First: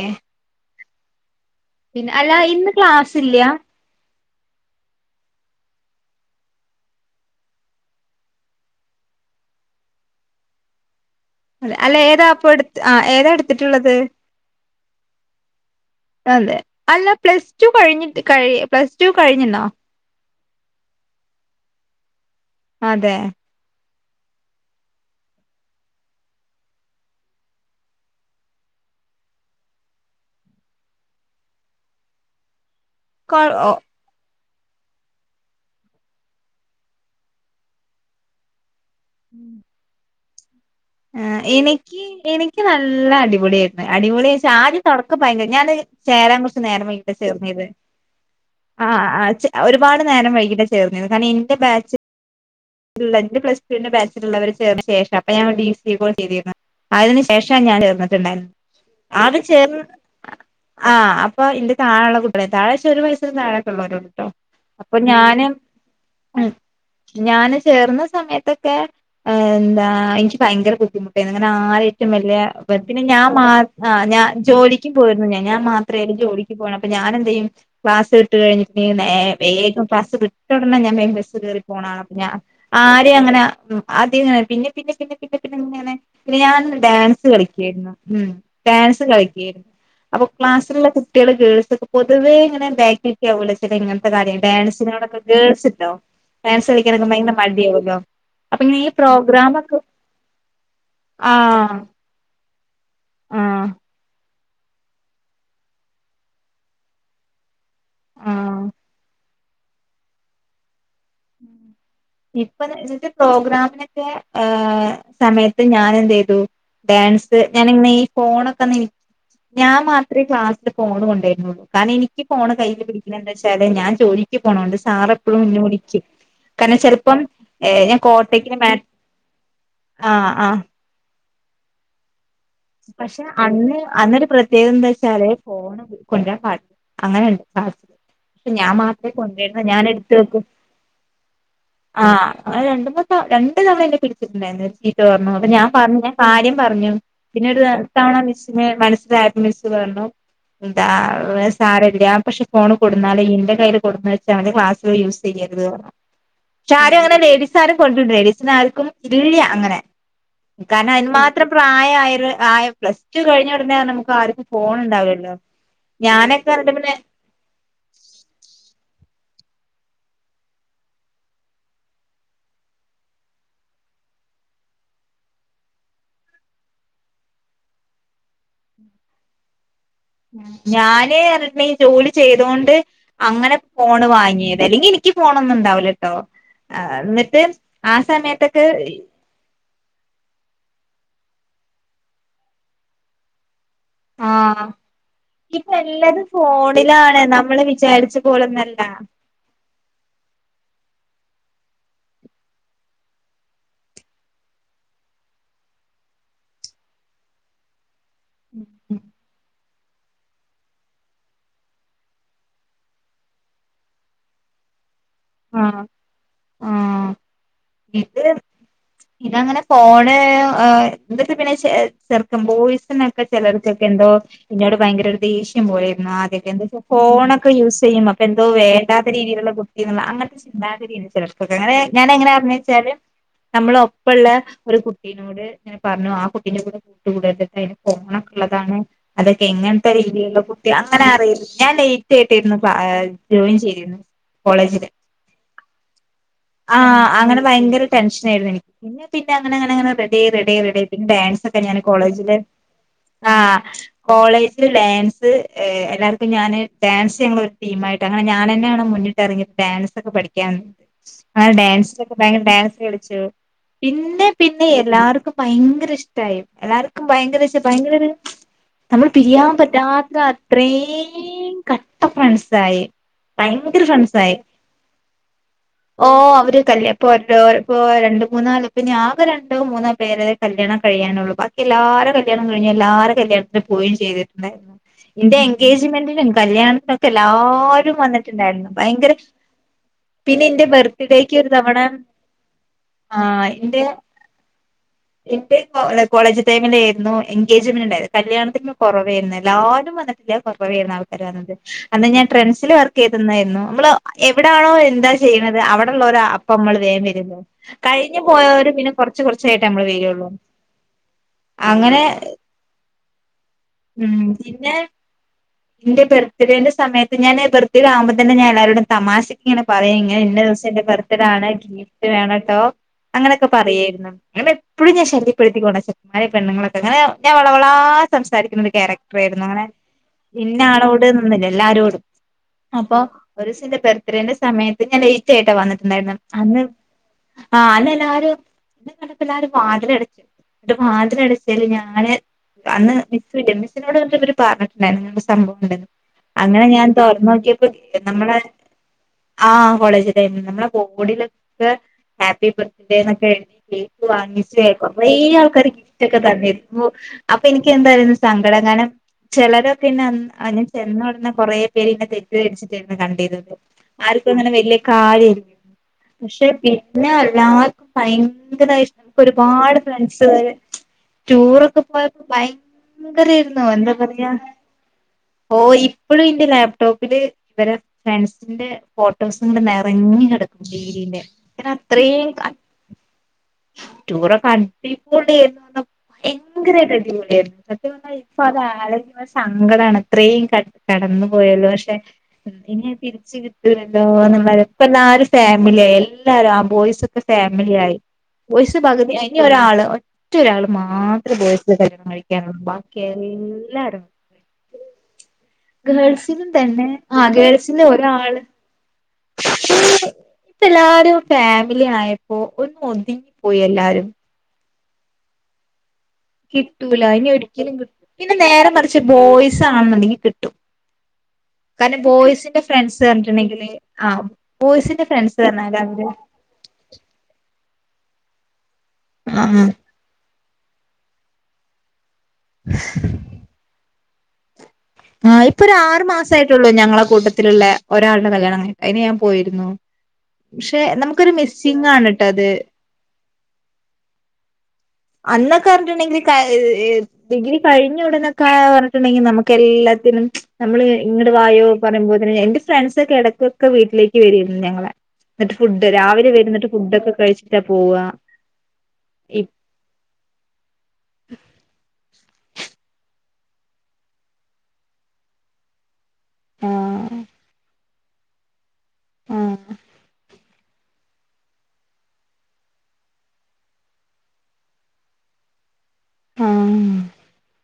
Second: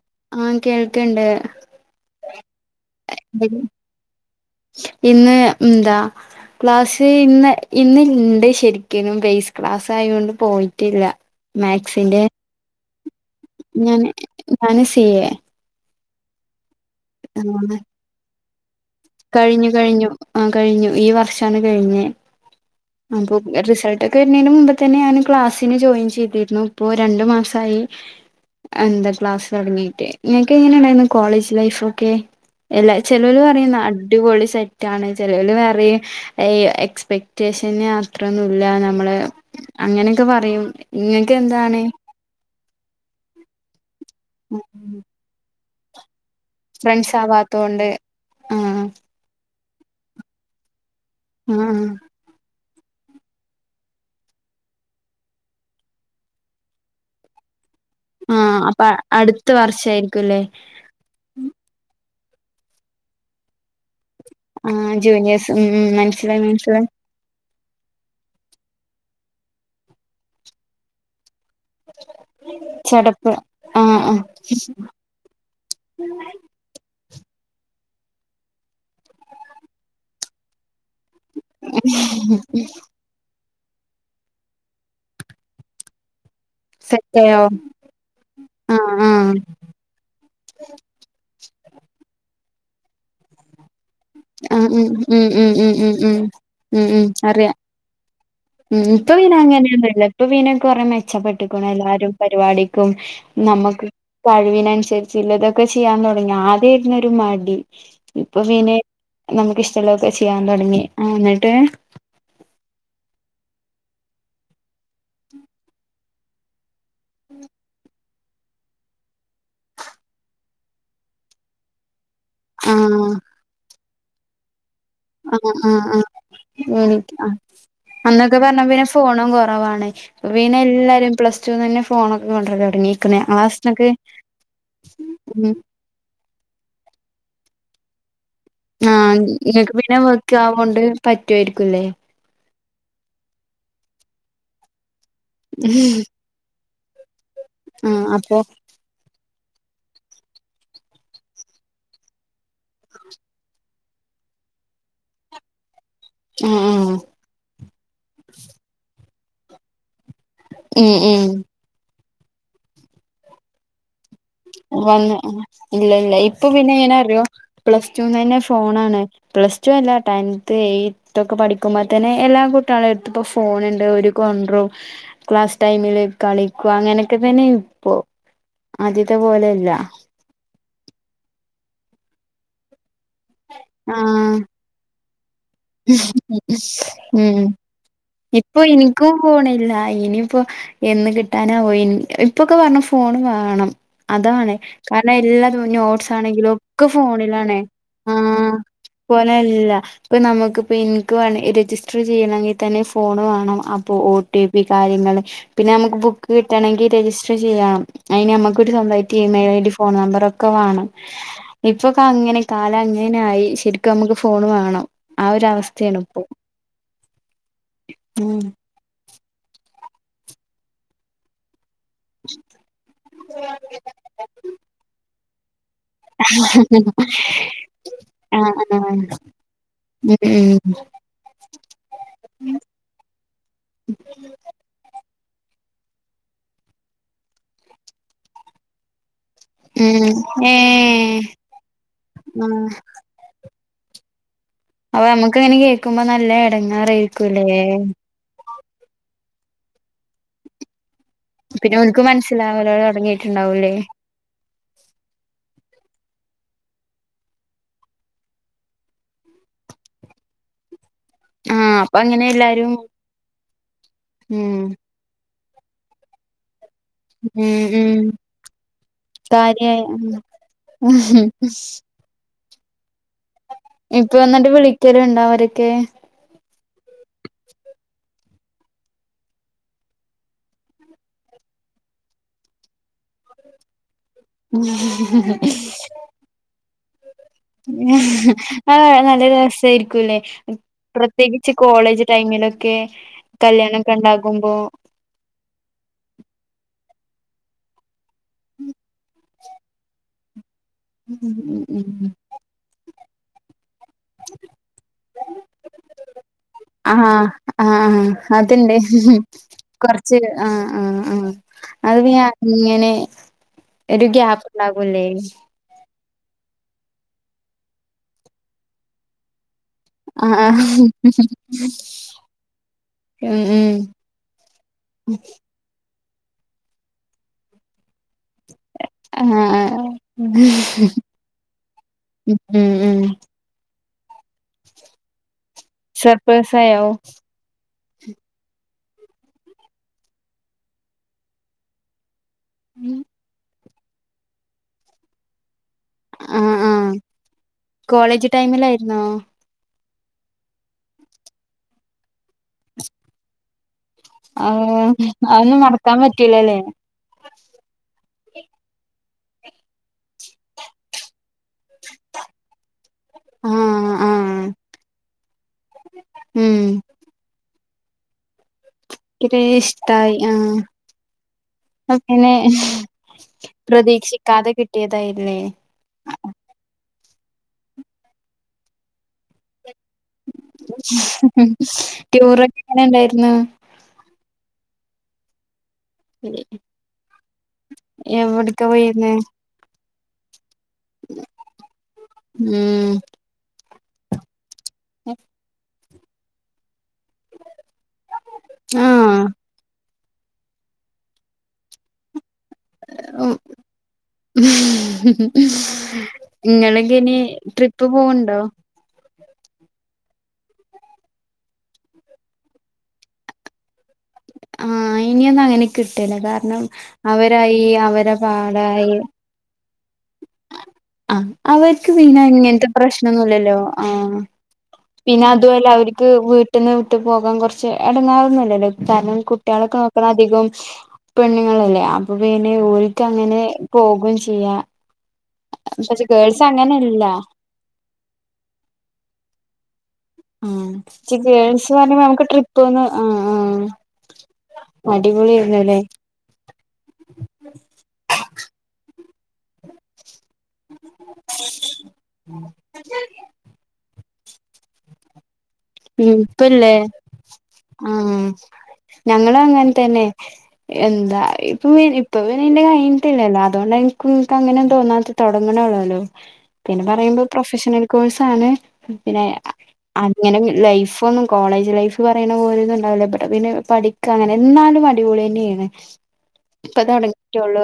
ഏ ആഹ് കേൾക്കണ്ട് പിന്നെ അല്ല ഇന്ന് ക്ലാസ് ഇല്ല ഇന്ന് ഉം ന്താ ക്ലാസ്സ് ഇന്ന് ഇന്ന് ഇണ്ട് ശരിക്കിനും. ബേസ് ക്ലാസ് ആയൊണ്ട് പോയിട്ടില്ല. അല്ല അല്ല ഏതാ അപ്പടുത്ത് ആഹ് ഏതാ എടുത്ത ഞാന് ഞാന് സി എ. അതെ അല്ല പ്ലസ് ടു ആണ് കഴിഞ്ഞിട്ട് കഴി പ്ലസ് ടു കഴിഞ്ഞിണോ കഴിഞ്ഞു കഴിഞ്ഞു ആഹ് കഴിഞ്ഞു ഈ വർഷാണ് കഴിഞ്ഞേ അതെ അപ്പൊ റിസൾട്ട് ഒക്കെ വരുന്നേന് മുമ്പ് തന്നെ ഞാന് ക്ലാസ്സിന് ജോയിൻ ചെയ്തിരുന്നു. ഇപ്പോ രണ്ടു മാസായി. എന്താ ക്ലാസ് തൊടങ്ങീട്ട്. ഇങ്ങക്ക് എങ്ങനെണ്ടായിരുന്നു കോളേജ് ലൈഫ് ഒക്കെ എല്ലാ കൊ ചെലോര് ഓ പറയും നാ അടിപൊളി സെറ്റ് ആണ്. ചേലോല് പറയും എക്സ്പെക്ടേഷന് അത്രൊന്നുല്ല ഞമ്മള് ഉം അങ്ങനെക്കെ പറയും ഇങ്ങക്ക് ആഹ് എന്താണ് എനിക്ക് എനിക്ക് നല്ല അടിപൊളിയായിരുന്നു അടിപൊളിയെച്ചാ ആദ്യം തൊടക്കം ഭയങ്കര ഞാന് ചേരാൻ കൊറച്ചു നേരം വൈകിട്ട ഫ്രണ്ട്സ് ചേർന്നത് ആവാത്തോണ്ട് ആഹ് ആ ചെ ഒരുപാട് നേരം വൈകിട്ട ചേർന്നത് കാരണം ഇന്റെ ആഹ് ബാച്ച് ഇല്ല ന്റെ പ്ലസ് ടുവിന്റെ ബാചിലുള്ളവര് ചേർന്ന ശേഷം അപ്പ ഞാൻ ഡി സി കോഴ്സ് ചെയ്തിരുന്നു അതിന് ശേഷ ഞാൻ ചേർന്നത് ആഹ് അപ്പൊ അടുത്ത വർഷായിരിക്കും ല്ലേ ആഹ് അപ്പൊ ഇന്റെ താഴെള്ള കുട്ട്യാള താഴെച്ച ഒരു വയസിനു താഴെക്കെള്ളൊരോള്ളൂ ആഹ് ജൂനിയേഴസ് ഉം മനസിലായി മനസ്സിലായി ഞാന് ചേർന്ന സമയത്തൊക്കെ എന്താ എനിക്ക് ഭയങ്കര ബുദ്ധിമുട്ട് ട്ടേന്നു ഇങ്ങനെ ആരെറ്റും വല്യ ബ പിന്നെ ഞാൻ ചടപ്പ് മാ ആ ആഹ് ആഹ് ഞാൻ ജോലിക്കും പോയിരുന്നു ഞാൻ മാത്രെ ജോലിക്ക് പോണേ അപ്പൊ ഞാനെന്ത്‌ ചെയ്യും ക്ലാസ്സ്‌ വിട്ട് കയിഞ്ഞ് നേ വേഗം ക്ലാസ്സ്‌ വിട്ട ഒടനെ ഞാൻ വേ ബ സ് കേറി പോണാളാ ഞാൻ ആരേം അങ്ങനെ ആദ്യങ്ങനെ പിന്നെ പിന്നെ പിന്നെ പിന്നെ പിന്നെ ങ്ങനെ പിന്നെ ഞാൻ ഡാൻസ് സെറ്റായോ കളിക്ക്യായിരുന്നു ഉം ആഹ് ഡാൻസ് ആഹ് കളിക്ക്യാരുന്നു അപ്പൊ ക്ലാസ്സിലുള്ള കുട്ടികള് ഗേൾസ് ഒക്കെ പൊതുവേ ഇങ്ങനെ ബാക്കിക്ക് ആവൂലെ [unintelligible] ത്തെ കാര്യം ഉം ഉം ഡാൻസിനോടൊക്കെ ഉം ഉം ഗേൾസ് ഉം ഇണ്ടോ ഉം ഉം ഡാൻസ് ഉം ഉം കളിക്കാനൊക്കെ ഭയങ്കര അറിയാം മടിയകുവല്ലോ ഉം ഇപ്പൊ പിന്നെ അങ്ങനെയൊന്നുല്ല ഇപ്പൊ പിന്നെ കൊറേ മെച്ചപ്പെട്ടുക്കുണു ആഹ് എല്ലാരും പരിപാടിക്കും ആഹ് നമ്മക്ക് കഴിവിനനുസരിചില്ലതൊക്കെ ചെയ്യാൻ തൊടങ്ങി ആദ്യയിരുന്നൊരു മടി ഇപ്പൊ ആഹ് പിന്നെ നമുക്ക് ഇഷ്ടള്ളൊക്കെ ചെയ്യാൻ തൊടങ്ങി ആഹ് ന്നട്ട് ഇപ്പൊ ന്ന ന്നട്ട് പ്രോഗ്രാമിനൊക്കെ ആ സമയത്ത് ഞാൻ എന്ത്യ്തു ഡാൻസ് ഞാനിങ്ങനെ ഫോണൊക്കെ അന്ന്നി ഞാൻ മാത്രെ ക്ലാസ്സില് ഫോണ് കൊണ്ടര്ണൊള്ളൂ കാരണം ഇനിക്ക് ക്ക് ഫോണ് കയ്യിൽ ആഹ് പിടിക്കണെന്താച്ചാല് ഞാൻ ജോലിക്ക് പോണോണ്ട് സാറെപ്പഴും ആഹ് ഇന്നെ വിളി ആഹ് ആഹ് ഉം ആഹ് ഞാൻ അന്നൊക്കെ കോട്ടക്കിന് പറഞ്ഞ മാ പിന്നെ ഫോണും കൊറവാണെ ഇപ്പൊ ആഹ് പിന്നെ ആഹ് എല്ലാരും പ്ലസ് ടുന്നന്നെ ഫോണൊക്കെ കൊണ്ടരലോടങ്ങി പക്ഷെ അന്ന് അന്നൊരു പ്രത്യേകത എന്താ വച്ചാല് ഉം ഫോൺ കൊണ്ടരാൻ പാ അങ്ങനെയുണ്ട് സ [unintelligible] ഞാൻ മാത്രമേ ആഹ് കൊണ്ടുവരുന്ന ഇങ്ങക്ക് ഞാൻ പിന്നെ എടുത്ത വർക്ക് വെക്കൂ ആവോണ്ട് പറ്റുവായിരിക്കുംല്ലേ ആഹ് ആന്നെ രണ്ട മൂ രണ്ട് തവണ എന്നെ പിടിച്ചിട്ടുണ്ടായിരുന്നു ചീറ്റ പറഞ്ഞു അപ്പൊ ഞാൻ പറഞ്ഞു ഞാൻ കാര്യം പറഞ്ഞു. പിന്നെര് ആഹ് തവണ അപ്പൊ മിസ്സിന് മനസിലായപ്പോ മിസ്സ്‌ പറഞ്ഞു എന്താ സാരല്ല പക്ഷെ ഫോൺ കൊടുന്നാല് ഇന്റെ കയ്ൽ കൊടു ക്ഷെ ക്ലാസുല് യൂസ് പചെയ്യരുത് ആഹ് ക്ഷെ ആഹ് ആരും അങ്ങനെ ലേഡീസിന ആരും കൊണ്ടുണ്ട് ലേഡീസിന ആർക്കും ഇല്ല അങ്ങനെ ഉം കാരണം അതിന് ഉം മാത്രം പ്രായായ ആയ പ്ലസ്ടു കഴിഞ്ഞ ഉടനെ നമുക്ക് ആ വന്ന് ഇല്ല ഇല്ല ഇപ്പൊ പിന്നെ ഇങ്ങനെ അറിയോ പ്ലസ്റ്റുന്നന്നെ ഫോണാണ്. പ്ലസ് ടു അല്ല ടെൻത്ത് എയ് ത്തൊക്കെ പഠിക്കുമ്പോ തന്നെ എല്ലാ കൂട്ട്യാളെടുത്ത്പ്പൊ ഫോണുണ്ട് ഒര് കൊണ്ടുറും ക്ലാസ് ടൈമില് കളിക്കുക അങ്ങനെയൊക്കെ തന്നെ ഇപ്പൊ ആദ്യത്തെ പോലെല്ല. ഞാന് റഞ്ഞിട്ട്ണ്ടങ്കി ജോലി ചെയ്തൊണ്ട്. അങ്ങനെ ഫോണ് ആഹ് വാങ്ങിയത് അല്ലെങ്കിൽ എനിക്ക് ഫോണൊന്നും ഇണ്ടാവിലട്ടോ ഉം എന്നിട്ട് ആ ഇപ്പൊ സമയത്തൊക്കെ ഇനിക്കും ഫോണില്ല ഇനിയിപ്പോ എന്ന് കിട്ടാനവൊ ഇൻ ഇപ്പൊക്കെ പറഞ്ഞ ഫോൺ വാണം. അതാണ് ആഹ് കാരണം എല്ലാ ഇപ്പൊ നോട്ട്സ് എല്ലാതും ആണെങ്കിലും ഒക്കെ ഫോണിലാണ് ഫോണിലണ് നമ്മള് ആ വിചാരിച്ച [unintelligible] പോലൊന്നല്ല തല്ലാ ഇപ്പോ നമുക്ക്പ്പോ എനിക്ക് രജിസ്റ്റർ ചെയ്യണമെങ്കിൽ തന്നെ ഫോണ് വാണം അപ്പോൾ ഒ ടി പി കാര്യങ്ങൾ പിന്നെ നമുക്ക് ബുക്ക് കിട്ടണെങ്കിൽ രജിസ്റ്റർ ചെയ്യണം അയിന് നമ്മുക്കൊ രു സ്വന്തമായിട്ട് മെയിൽ ഐഡി ഫോൺ നമ്പർ ഒക്കെ വാണം. ഇപ്പൊക്ക അങ്ങനെ കാല അങ്ങനെ ആയി ശരിക്കും നമ്മുക്ക് ഫോൺ വേണം. ആഹ് ഒര അവസ്ഥയാണ് ഇപ്പൊ ആഹ് ഇത് ഉം ഇതങ്ങനെ ഫോണ് എന്തൊക്ക പിന്നെ ഷെ ചെറക്കം ബോയ്സിനൊക്കെ ചിലർക്കൊക്കെ എന്തോ ഇന്നോട് ഭയങ്കര ഒരു ദേഷ്യം പോലെ ആഹ് അതൊക്കെ എന്താ ഫോണൊക്കെ യൂസ് ചെയ്യും അപ്പൊ എന്തോ ആഹ് ആഹ് വേണ്ടാത്ത രീതിയിലുള്ള കുത്തി ഉം അങ്ങനെത്തെ ഉം ചിന്താഗതി. ചിലർക്കെ അങ്ങനെ ഞാന എങ്ങനെ പറഞ്ഞച്ചാല് നമ്മള ഒപ്പള്ള ഒരു കുട്ടിനോട് ഇങ്ങനെ പറഞ്ഞു ആഹ് കുട്ടിന്റെ കൂടെ കൂട്ട കൂടണ്ട അതിന് ഫോണക്കെ ഉള്ളതാണ്. അതൊക്കെ എങ്ങനത്തെ ഉം രീതിയിലുള്ള കുട്ടി അങ്ങനെ ഏഹ് അറിയില്ല ഞാൻ ലേറ്റ് ആയിട്ടായിരുന്നു ക്ലാ ആഹ് ജോയിൻ ചെയ്തിരുന്നത് കോളേജില് അഹ് നമുക്ക ഇങ്ങനെ കേൾക്ക്മ്പോ നല്ല ആഹ് അങ്ങനെ എടങ്ങാറായിരിക്കൂല്ലേ ഭയങ്കര ടെൻഷനായിരുന്നു എനിക്ക് പിന്നെ പിന്നെ അങ്ങനെ അങ്ങനെ റെഡി റെഡിയി റെഡിയി പിന്നെ ഡാൻസ് ക്കെ പിന്നെ ഞാൻ ഓൽക്ക് കോളേജില് മനസ്സിലാവലോ ആഹ് തൊടങ്ങിയിട്ടുണ്ടാവൂലേ കോളേജ് ഡാൻസ് എല്ലാവർക്കും ഞാന് ഡാൻസ് ഞങ്ങള ഒരു തീം ആയിട്ട് അങ്ങനെ ഞാൻ തന്നെയാണ് മുന്നി ഇറങ്ങിട്ട് ഡാൻസ് ഒക്കെ പഠിക്കാണ്ട്. ആഹ് അപ്പൊ ഡാൻസൊക്കെ അങ്ങനെ ഭയങ്കര എല്ലാരും ഡാൻസ് കളിച്ചു പിന്നെ ഉം പിന്നെ എല്ലാവർക്കും ഭയങ്കര ഇഷ്ടായി എല്ലാർക്കും ഭയങ്കര ഉം ഇഷ ഉം ഭയങ്കര ഒരു നമ്മൾ പിരിയാൻ കാര്യായി പറ്റാത്ത അത്രയും ക ട്ട ഫ്രണ്ട്സായി. ഫ്രണ്ട്സായി ഇപ്പന്നിട്ട് വിളിക്കല് ഇണ്ടാ അവരൊക്കെ ഓ അവര് കല്യാ ഇപ്പൊരോ ഈ രണ്ട് മൂന്നാള് പിന്ന ആക രണ്ടോ മൂന്നോ പേര് കല്യാണം കഴിയാനുള്ളൂ ബാക്കി എല്ലാവാര കല്യാണം കഴിഞ്ഞ് എല്ലാര കല്യാണത്തി പോയി ചെയ്തിക്ക്ണ്. ഉണ്ടായിരുന്നു ഇന്റെ എൻഗേജ്മെന്റിനും കല്യാണത്തിനൊക്കെ എല്ലാരും വന്നിട്ടുണ്ടായിരുന്നു ഭയങ്കര തേര്ക്കുലെ പിന്നെ എന്റെ ബർത്ത്ഡേക്ക് ഒരു പ്രത്യേകിച്ച് തവണ കോളേജ് ടൈമിലൊക്കെ ആ എന്റെ കല്യാണക്കെ ഉണ്ടാകുമ്പോ എന്റെ കോളേജ് ടൈമില ആയിരുന്നു എഗേജ്മെന്റ് ഉണ്ടായിരുന്നു കല്യാണത്തിന് കുറവേയിരുന്നു എല്ലാവാരും വന്നിട്ട്ണ്ട റവേയിരുന്നു ആൾക്കാര് ഉം ഉം വന്നത് ഞാൻ ട്രെൻസിൽ വർക്ക് ചെയ്തന്നായിരുന്നു നമ്മള് എവിടാണോ ചെയ്ണത് അവിടെള്ളോര് അപ്പ നമ്മള് വേഗം വരല്ലെ കഴിഞ്ഞ പോയോര് കുറച്ച് ആഹ് ആഹ് ആഹ് അത് അങ്ങനെ പിന്നെ ഇങ്ങനെ ഒര് ഉം പിന്നെ ഗ്യാപ്പ്ണ്ടാകൂല്ലെ എന്റെ ബർത്തിഡേൻ്റെ സമയത്ത് ഞാന് ബർത്ത്ഡാ ആവുമ്പോ തന്നെ ഞാ എല്ലാരോടും തമാശ ഇങ്ങന പറയും ഇങ്ങന ആഹ് ഇന്ന് ആഹ് ദിവസം എന്റെ ബർത്ത്ഡേ ആണ് ത്തിഡാണെട്ടോ ഉം അങ്ങനൊക്കെ ഉം പറയെരുന്നു അങ്ങന എപ്പോഴും ഞാൻ ശല്യപ്പെടുത്തി കൊണ്ട് ശ അങ്ങനെയ ഇ പെണ്ണുങ്ങളൊക്കെ അങ്ങനെ ഞാൻ വളവള സംസാരിക്കുന്ന ഒരു ക്യാരക്ടർ ആഹ് ആയിരുന്നു അങ്ങനെ ആഹ് ഇന്ന ആളോട് നിന്നില്ല എല്ലാരോടും ഉം അപ്പൊ ഉം ഒരൂസെന്റെ ബെർത്ത്ഡേന്റെ സമയത്ത് ഞാൻ ലേയ്റ്റായിട്ടാ വന്നിട്ടുണ്ടായിരുന്ന അന്ന് സർപ്രൈസായോ ആഹ് അന്നെല്ലാരും എന്നെ കണ്ടപ്പ എല്ലാരും വാതിലടച്ച്ട്ട് വാതിലടച്ചെല് ഞാന് അന്ന് മിസ്സില്ലെ മിസ്സിനോടൊക്കെ ഇവര് പറഞ്ഞിട്ടുണ്ടാരുന്നു സംഭവോണ്ടന്ന് ആഹ് അങ്ങന ഞാൻ ആഹ് തോറന്നോക്കിയപ്പോ കോളേജ് നമ്മളെ ടൈമിലായിരുന്നോ ആഹ് കോളേജിലാരുന്നു നമ്മള കൊ കൊടീലത്ത് ഹാപ്പി ബർത്ത്ഡേന്നൊക്കെ എഴുതീലെ [unintelligible] ആഹ് കൊറെ അതൊന്നും ആൾക്കാര് മറക്കാൻ ഗിഫ്റ്റക്കെ പറ്റൂലല്ലേ തന്നിരുന്നു അപ്പ എനിക്കെന്താരുന്ന് സങ്കടം കാരണം ചിലരൊക്കെന്നെ അന്ന് അന്ന് ചെന്നോടനെ കുറെ പേരെന്നെ തെറ്റ്ദരിച്ചിട്ടാര്ന്നു കണ്ടിരുന്നെ ആഹ് ആർക്കും ആഹ് അങ്ങന വല്യ കാര്യ പക്ഷെ ഉം പിന്ന എല്ലാർക്കും ഭയങ്കരയിഷ് എനിക്കൊരു ഒരുപാട് ഇഷ്ടായി ഫ്രണ്ട്സ്കാര് ആഹ് ടൂറൊക്കെ പോയപ്പോ പിന്നെ ഭയങ്കരായിരുന്നു എന്താ പറയാ ഏതായിരുന്നേ ഓ ഇപ്പോഴും ഇന്റെ ലാപ്ടോപ്പില് ഇവരാ ഫ്രണ്ട്സിന്റെ ഫോട്ടോസുണ്ട് നെറഞ്ഞ് കെടക്കും ഡെയ്ലീന്റ ഞാന അത്രയും അ ടൂറൊക്കെ എങ്ങനെ ഉണ്ടായിരുന്നു ടൂറൊക്കെ അടിപൊളിയേര്ന്നു ഭയങ്കരായ്ട്ട് അടിപൊളിയായിരുന്നു സത്യം പറഞ്ഞ എവിടക്കാ പോയിരുന്നേ ഇപ്പതാലോയ്ക്കുമ്പൊ സങ്കടാണ് ത്രേം ക കടന്നു പോയല്ലോ പക്ഷെ ഇനി ഉം അത് തിരിച്ച് കിട്ടൂലല്ലോ ന്നുള്ളൊര് ഇപ്പെല്ലാരും ഫാമിലിയായി എല്ലാരും ആ ബോയ്സ് സൊക്കെ ഫാമിലിയായി ബോയ്സ് പകുതി ആഹ് ഇനി ഒരാള് ഒ റ്റൊരാള് മാത്രം ബോയ്സില് കല്യാണം കഴിക്കാനൊള്ളു ബാക്കി എല്ലാരും ഉം ഹ് ഹ് ഗേൾസിലും തെന്നെ ആ ട്രിപ്പ് പോവ്ണ്ടോ ഗേൾസിലൊരാള് ഇപ്പല്ലാരും ഫാമിലി ആയപ്പോ ഒന്നൊതുങ്ങി പോയി എല്ലാരും ആ ഇനിയൊന്നങ്ങനെ കിട്ടൂല്ല ക കിട്ടൂല ഇനി ഒരിക്കലും കിട്ടു പിന്നെ നേരെ പാടായി മറിച്ച് ബോയ്സാണെന്നുണ്ടെങ്കി കിട്ടും അ അവര്ക്ക് കാരണം പിന്നെ ബോയ്സിന്റെ ഇങ്ങൻത്തെ ഫ്രണ്ട്സ് പ്രശ്നൊന്നുല്ലല്ലോ പറഞ്ഞിട്ടുണ്ടെങ്കില് ആ ബോയ്സിന്റെ പിന്നെ ഫ്രണ്ട്സ് അതു അല്ല പറഞ്ഞാല് അവര് അവര്ക്ക് വീട്ട്ന്ന് വിട്ട് പോകാൻ കൊർച്ച് എടങേറൊന്നുല്ലല്ലോ കാരണം ആ കുട്ട്യാളൊക്കെ നോ ക്കണധികവും പെണ്ണുങ്ങളല്ലെ അപ്പൊ പിന്നെ ഓര്ക്കങ്ങനെ പോകും ചെയ്യാ ആ ഇപ്പൊരാറ് പക്ഷെ ഗേൾസ് മാസായിട്ടൊള്ളൂ ഞങ്ങള അങ്ങനെയല്ല കൂട്ടത്തില്ള്ളെ ഒരാൾടെ കല്യാണം കയ് അയ്ന് ഞാൻ പോയിരുന്നു ആ പക്ഷെ ജ്ജ് നമുക്കൊരു ഗേൾസ് മിസ്സിംഗ് പറയുമ്പൊ ആണ് ഞമ്മക്ക് ട്ടോ അത് ട്രിപ്പൊന്ന് ആ ആ അന്നൊക്കെ ർഞ്ട്ട്ണ്ടെങ്കില് ക ഡിഗ്രി കയ്ഞ്ഞുടനൊക്ക പറ ഞ്ഞിട്ടുണ്ടെങ്കി നമുക്കെല്ലാത്തിനും നമ്മള് ഇങ്ങട്ട് വായോ പറയുമ്പോത്ത്ന് എന്റെ ഫ്രണ്ട്സെക്കെ എടക്കൊക്കെ വീട്ടിലേക്ക് വെരേരുന്നു ഞങ്ങളെ ന്ന്ട്ട് ഫുഡ് ഉം രാവിലെ വെരും ന്ന്ട്ട് ഇപ്പല്ലേ ഫുഡൊക്ക കഴിച്ചിട്ടാ പോവ ആഹ് ഞങ്ങളും അങ്ങൻത്തെന്നെ എന്താ ഇപ്പ വര് ഇപ്പൊ വ ന്നെ ന്റെ കയ്ഞ്ഞ്ട്ടില്ലല്ലോ അതൊണ്ട എനിക്ക് ക്കും അങ്ങനൊന്നും തോന്നാത്ത തോടങ്ങ്ണൊള്ളോലോ പിന്നെ ആഹ് പറയുമ്പോ പ്രൊഫഷണൽ കോഴ്സാണ് പിന്നെ അങ്ങനെങ്ങ് ലൈഫോന്നും കോളേജ് ലൈഫ് പറയണ പോലൊന്നുംണ്ടാവൂല ഇപട പിന്നെ പഠിക്കങ്ങനെ ന്നാലും അടിപൊളിയെന്നെ ണ് ഇപ്പ ആഹ് തൊടങ്ങിറ്റൊള്ളു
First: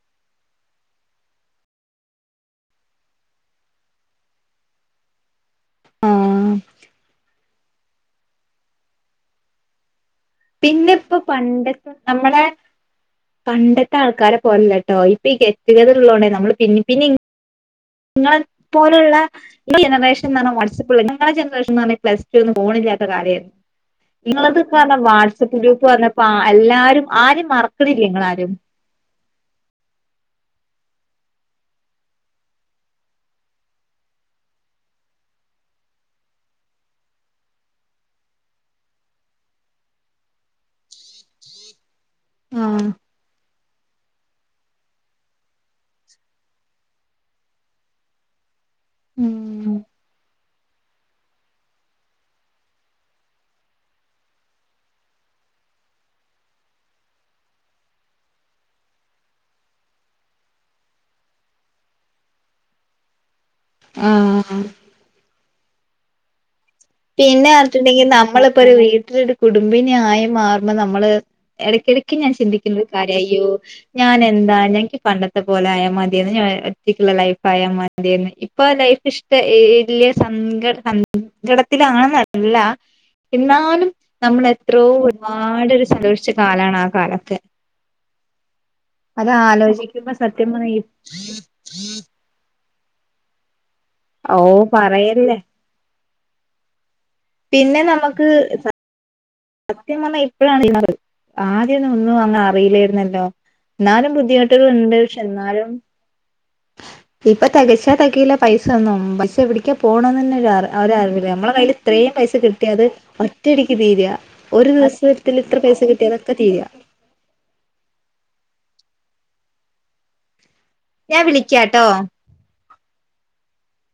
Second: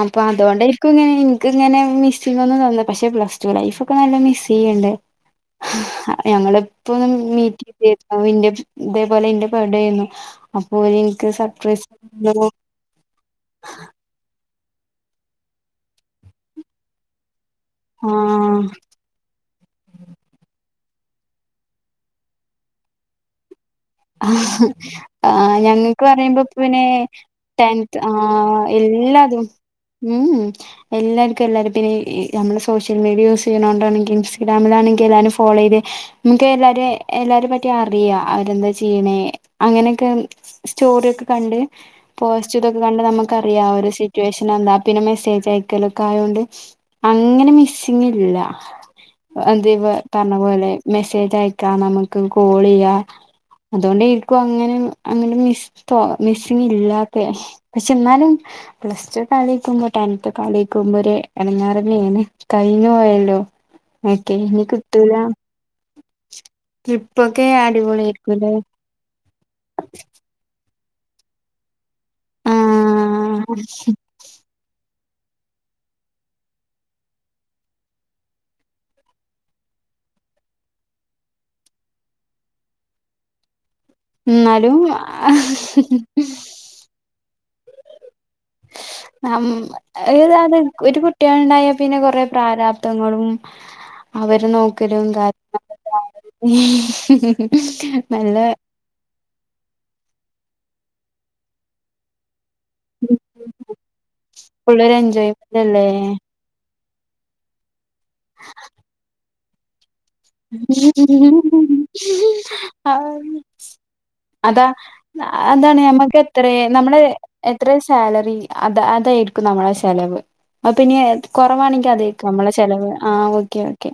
അപ്പൊ അതോണ്ടേരിക്കും ഇങ്ങനെ ഇൻക്ക്ങ്ങനെ മിസ്സിങ്ങൊന്നും തോന്ന പക്ഷെ പ്ലസ് ടു ലൈഫ് പ്പ നല്ല മിസ്സെയ്യ്ണ്ട് ആഹ് ഞങ്ങള് മീറ്റിംഗ്ലേര്ന്നു ഇന്റെ ഇതേപോലെ ന്റെ ബേഡേ ന്നു പിന്നെ ഇപ്പോ പണ്ടത്തെ നമ്മളെ പണ്ടത്തെ ആൾക്കാരെ പോലല്ലട്ടോ ഇ പ്പീ ഗെറ്റുഗതറുള്ളോണ്ടേ നമ്മള് പിന്നിം പിന്നിം ഇങ്ങളെ ആഹ് പോലുള്ള ജനറേഷൻന്ന് പറഞ്ഞ വാട്സപ്പുള്ള ഞങ്ങളെ ജനറേഷൻ ന്ന് പറഞ്ഞ പ്ലസ് ടു ഒന്നും ഫോണില്ലാത്ത കാലേര്ന്നു ഇങ്ങളത്ന്ന് പറഞ്ഞ ആഹ് വാട്സപ്പ് ഗ്രൂപ്പ് ഞങ്ങക്ക് പറഞ്ഞപ്പ പറയുമ്പോ പിന്നെ എല്ലാരും ആരേം ടെൻത്ത് മറക്ക്ണ്ല്ല ങ്ങളാരും ആഹ് എല്ലാതും ഉ ഉ എല്ലാർക്കും എല്ലാരിം പിന്നീ നമ്മള് സോഷ്യൽ മീഡിയ യൂസെയ്യുന്നോണ്ടാണ് ഇൻസ്റ്റഗ്രാമിലാണെങ്കില് എല്ലാരും ഫേളോയ്ത് ഇൻക്കെല്ലാരേം എല്ലാരിം പറ്റി അറിയാ അവരെന്ത ചെയ്യ്ണെ അങ്ങനൊക്കെ സ്റ്റോറിക്കെ കണ്ട് പോസ്റ്റുതൊക്കെ ആഹ് കണ്ട് നമക്കറിയാ ഓരെ സി റ്റുവേഷനെന്താ പിന്നെ മെസ്സേജ് അയക്കലൊക്കായോണ്ട് അങ്ങനെ മിസ്സിങ്ല്ല ഉം അതിപ പറഞ്ഞ പോലെ മെസ്സേജയക്കാ നമുക്ക് കോളെയ്യാ അതോണ്ടേരിക്കും അങ്ങനെ അങ്ങനെ മിസ്പ്പൊ മിസ്സിങ് ഇല്ലാത്തെ പക്ഷെ ന്നാലും പ്ലസ് ടു ഒക്കെ ആലോയ്ക്കുമ്പോ ടെൻത്തൊക്കാലോയ്ക്കുമ്പോ ഒര് എടങ്ങേറെന്നേണ് കയ്ഞ് പോയല്ലോ അ ആഹ് ഒക്കെനി കിട്ടൂല ട്രിപ്പൊക്കെ പിന്നെ ർഞ്ട്ട്ണ്ടെങ്കില് അടിപൊളിയായിരിക്കുംല്ലേ നമ്മള്പ്പൊരു വീട്ടില് ട് കുടുംബിനിയായി മാറുമ്പോ നമ്മള് എടയ്ക്കെടയ്ക്ക് ഞാൻ ചിന്തി ന്ത് കാര്യാ യ്യോ ആഹ് ഞാനെന്താ എനിക്ക് പണ്ട ണ്ടത്തെ പോലായാ മത്യേന്നു ഞാ ഒറ്റക്ക്ള്ള ലൈഫായാ മത്യേന്ന് ഇപ്പൊ ലൈഫ് ഇഷ്ട ഈ ഇല്ല സങ്കടാന്ന് ങ്കടത്തിലാന്നല്ല ഇന്നാലും എന്നാലും നമ്മളെത്രൊ ഒരുപാടൊര് സന്തോഷിച്ച കാലാണ് ആ കാലൊക്കെ അത് ഉം ആലോചിക്കുമ്പോ സത്യം ഏതാത് പറഞ്ഞ ഒരു കുട്ട്യോള്ണ്ടായാ പിന്നെ കൊറെ പ്രാരാപ് തങ്ങളും ഓ അവരെ നോക്കലും പറയല്ലേ കാര്യ ഉം പിന്നെ നമുക്ക് നല്ല സത്യം പറഞ്ഞാൽ ഇപ്പോഴാണ് [unintelligible] ആദ്യന്നും ഒന്നും അങ്ങ് അറിയില്ലേ ന്നല്ലോ എന്നാലും ബുദ്ധിമുട്ടുകള്ണ്ട് ഫുള്ളൊരു എൻജോയ്മെന്റ് പക്ഷെന്നാലും അല്ലേ ഇപ്പൊ തെകച്ചാ തെകയൂല പൈസന്നും പക്ഷെ എവിടക്ക പോണന്നന്നെ കിട്ടിയ അത് ആ ഒറ്റയടിക്ക് തീരുക അതാ ഒരു ദിവസത്തിൽ ഇത്ര അതാണ് പൈസ കിട്ടിയ ഞമ്മക്ക് അതൊക്കെ എത്ര തീരുക നമ്മള് എത്ര സാലറി അത് അതായിരിക്കും നമ്മളെ ചെലവ് അപ്പ ഇനി ഞാൻ വിളിക്കാട്ടോ കൊറവാണങ്കിൽ അത് നമ്മളെ ചെലവ് ആഹ് ഓക്കെ ഓക്കെ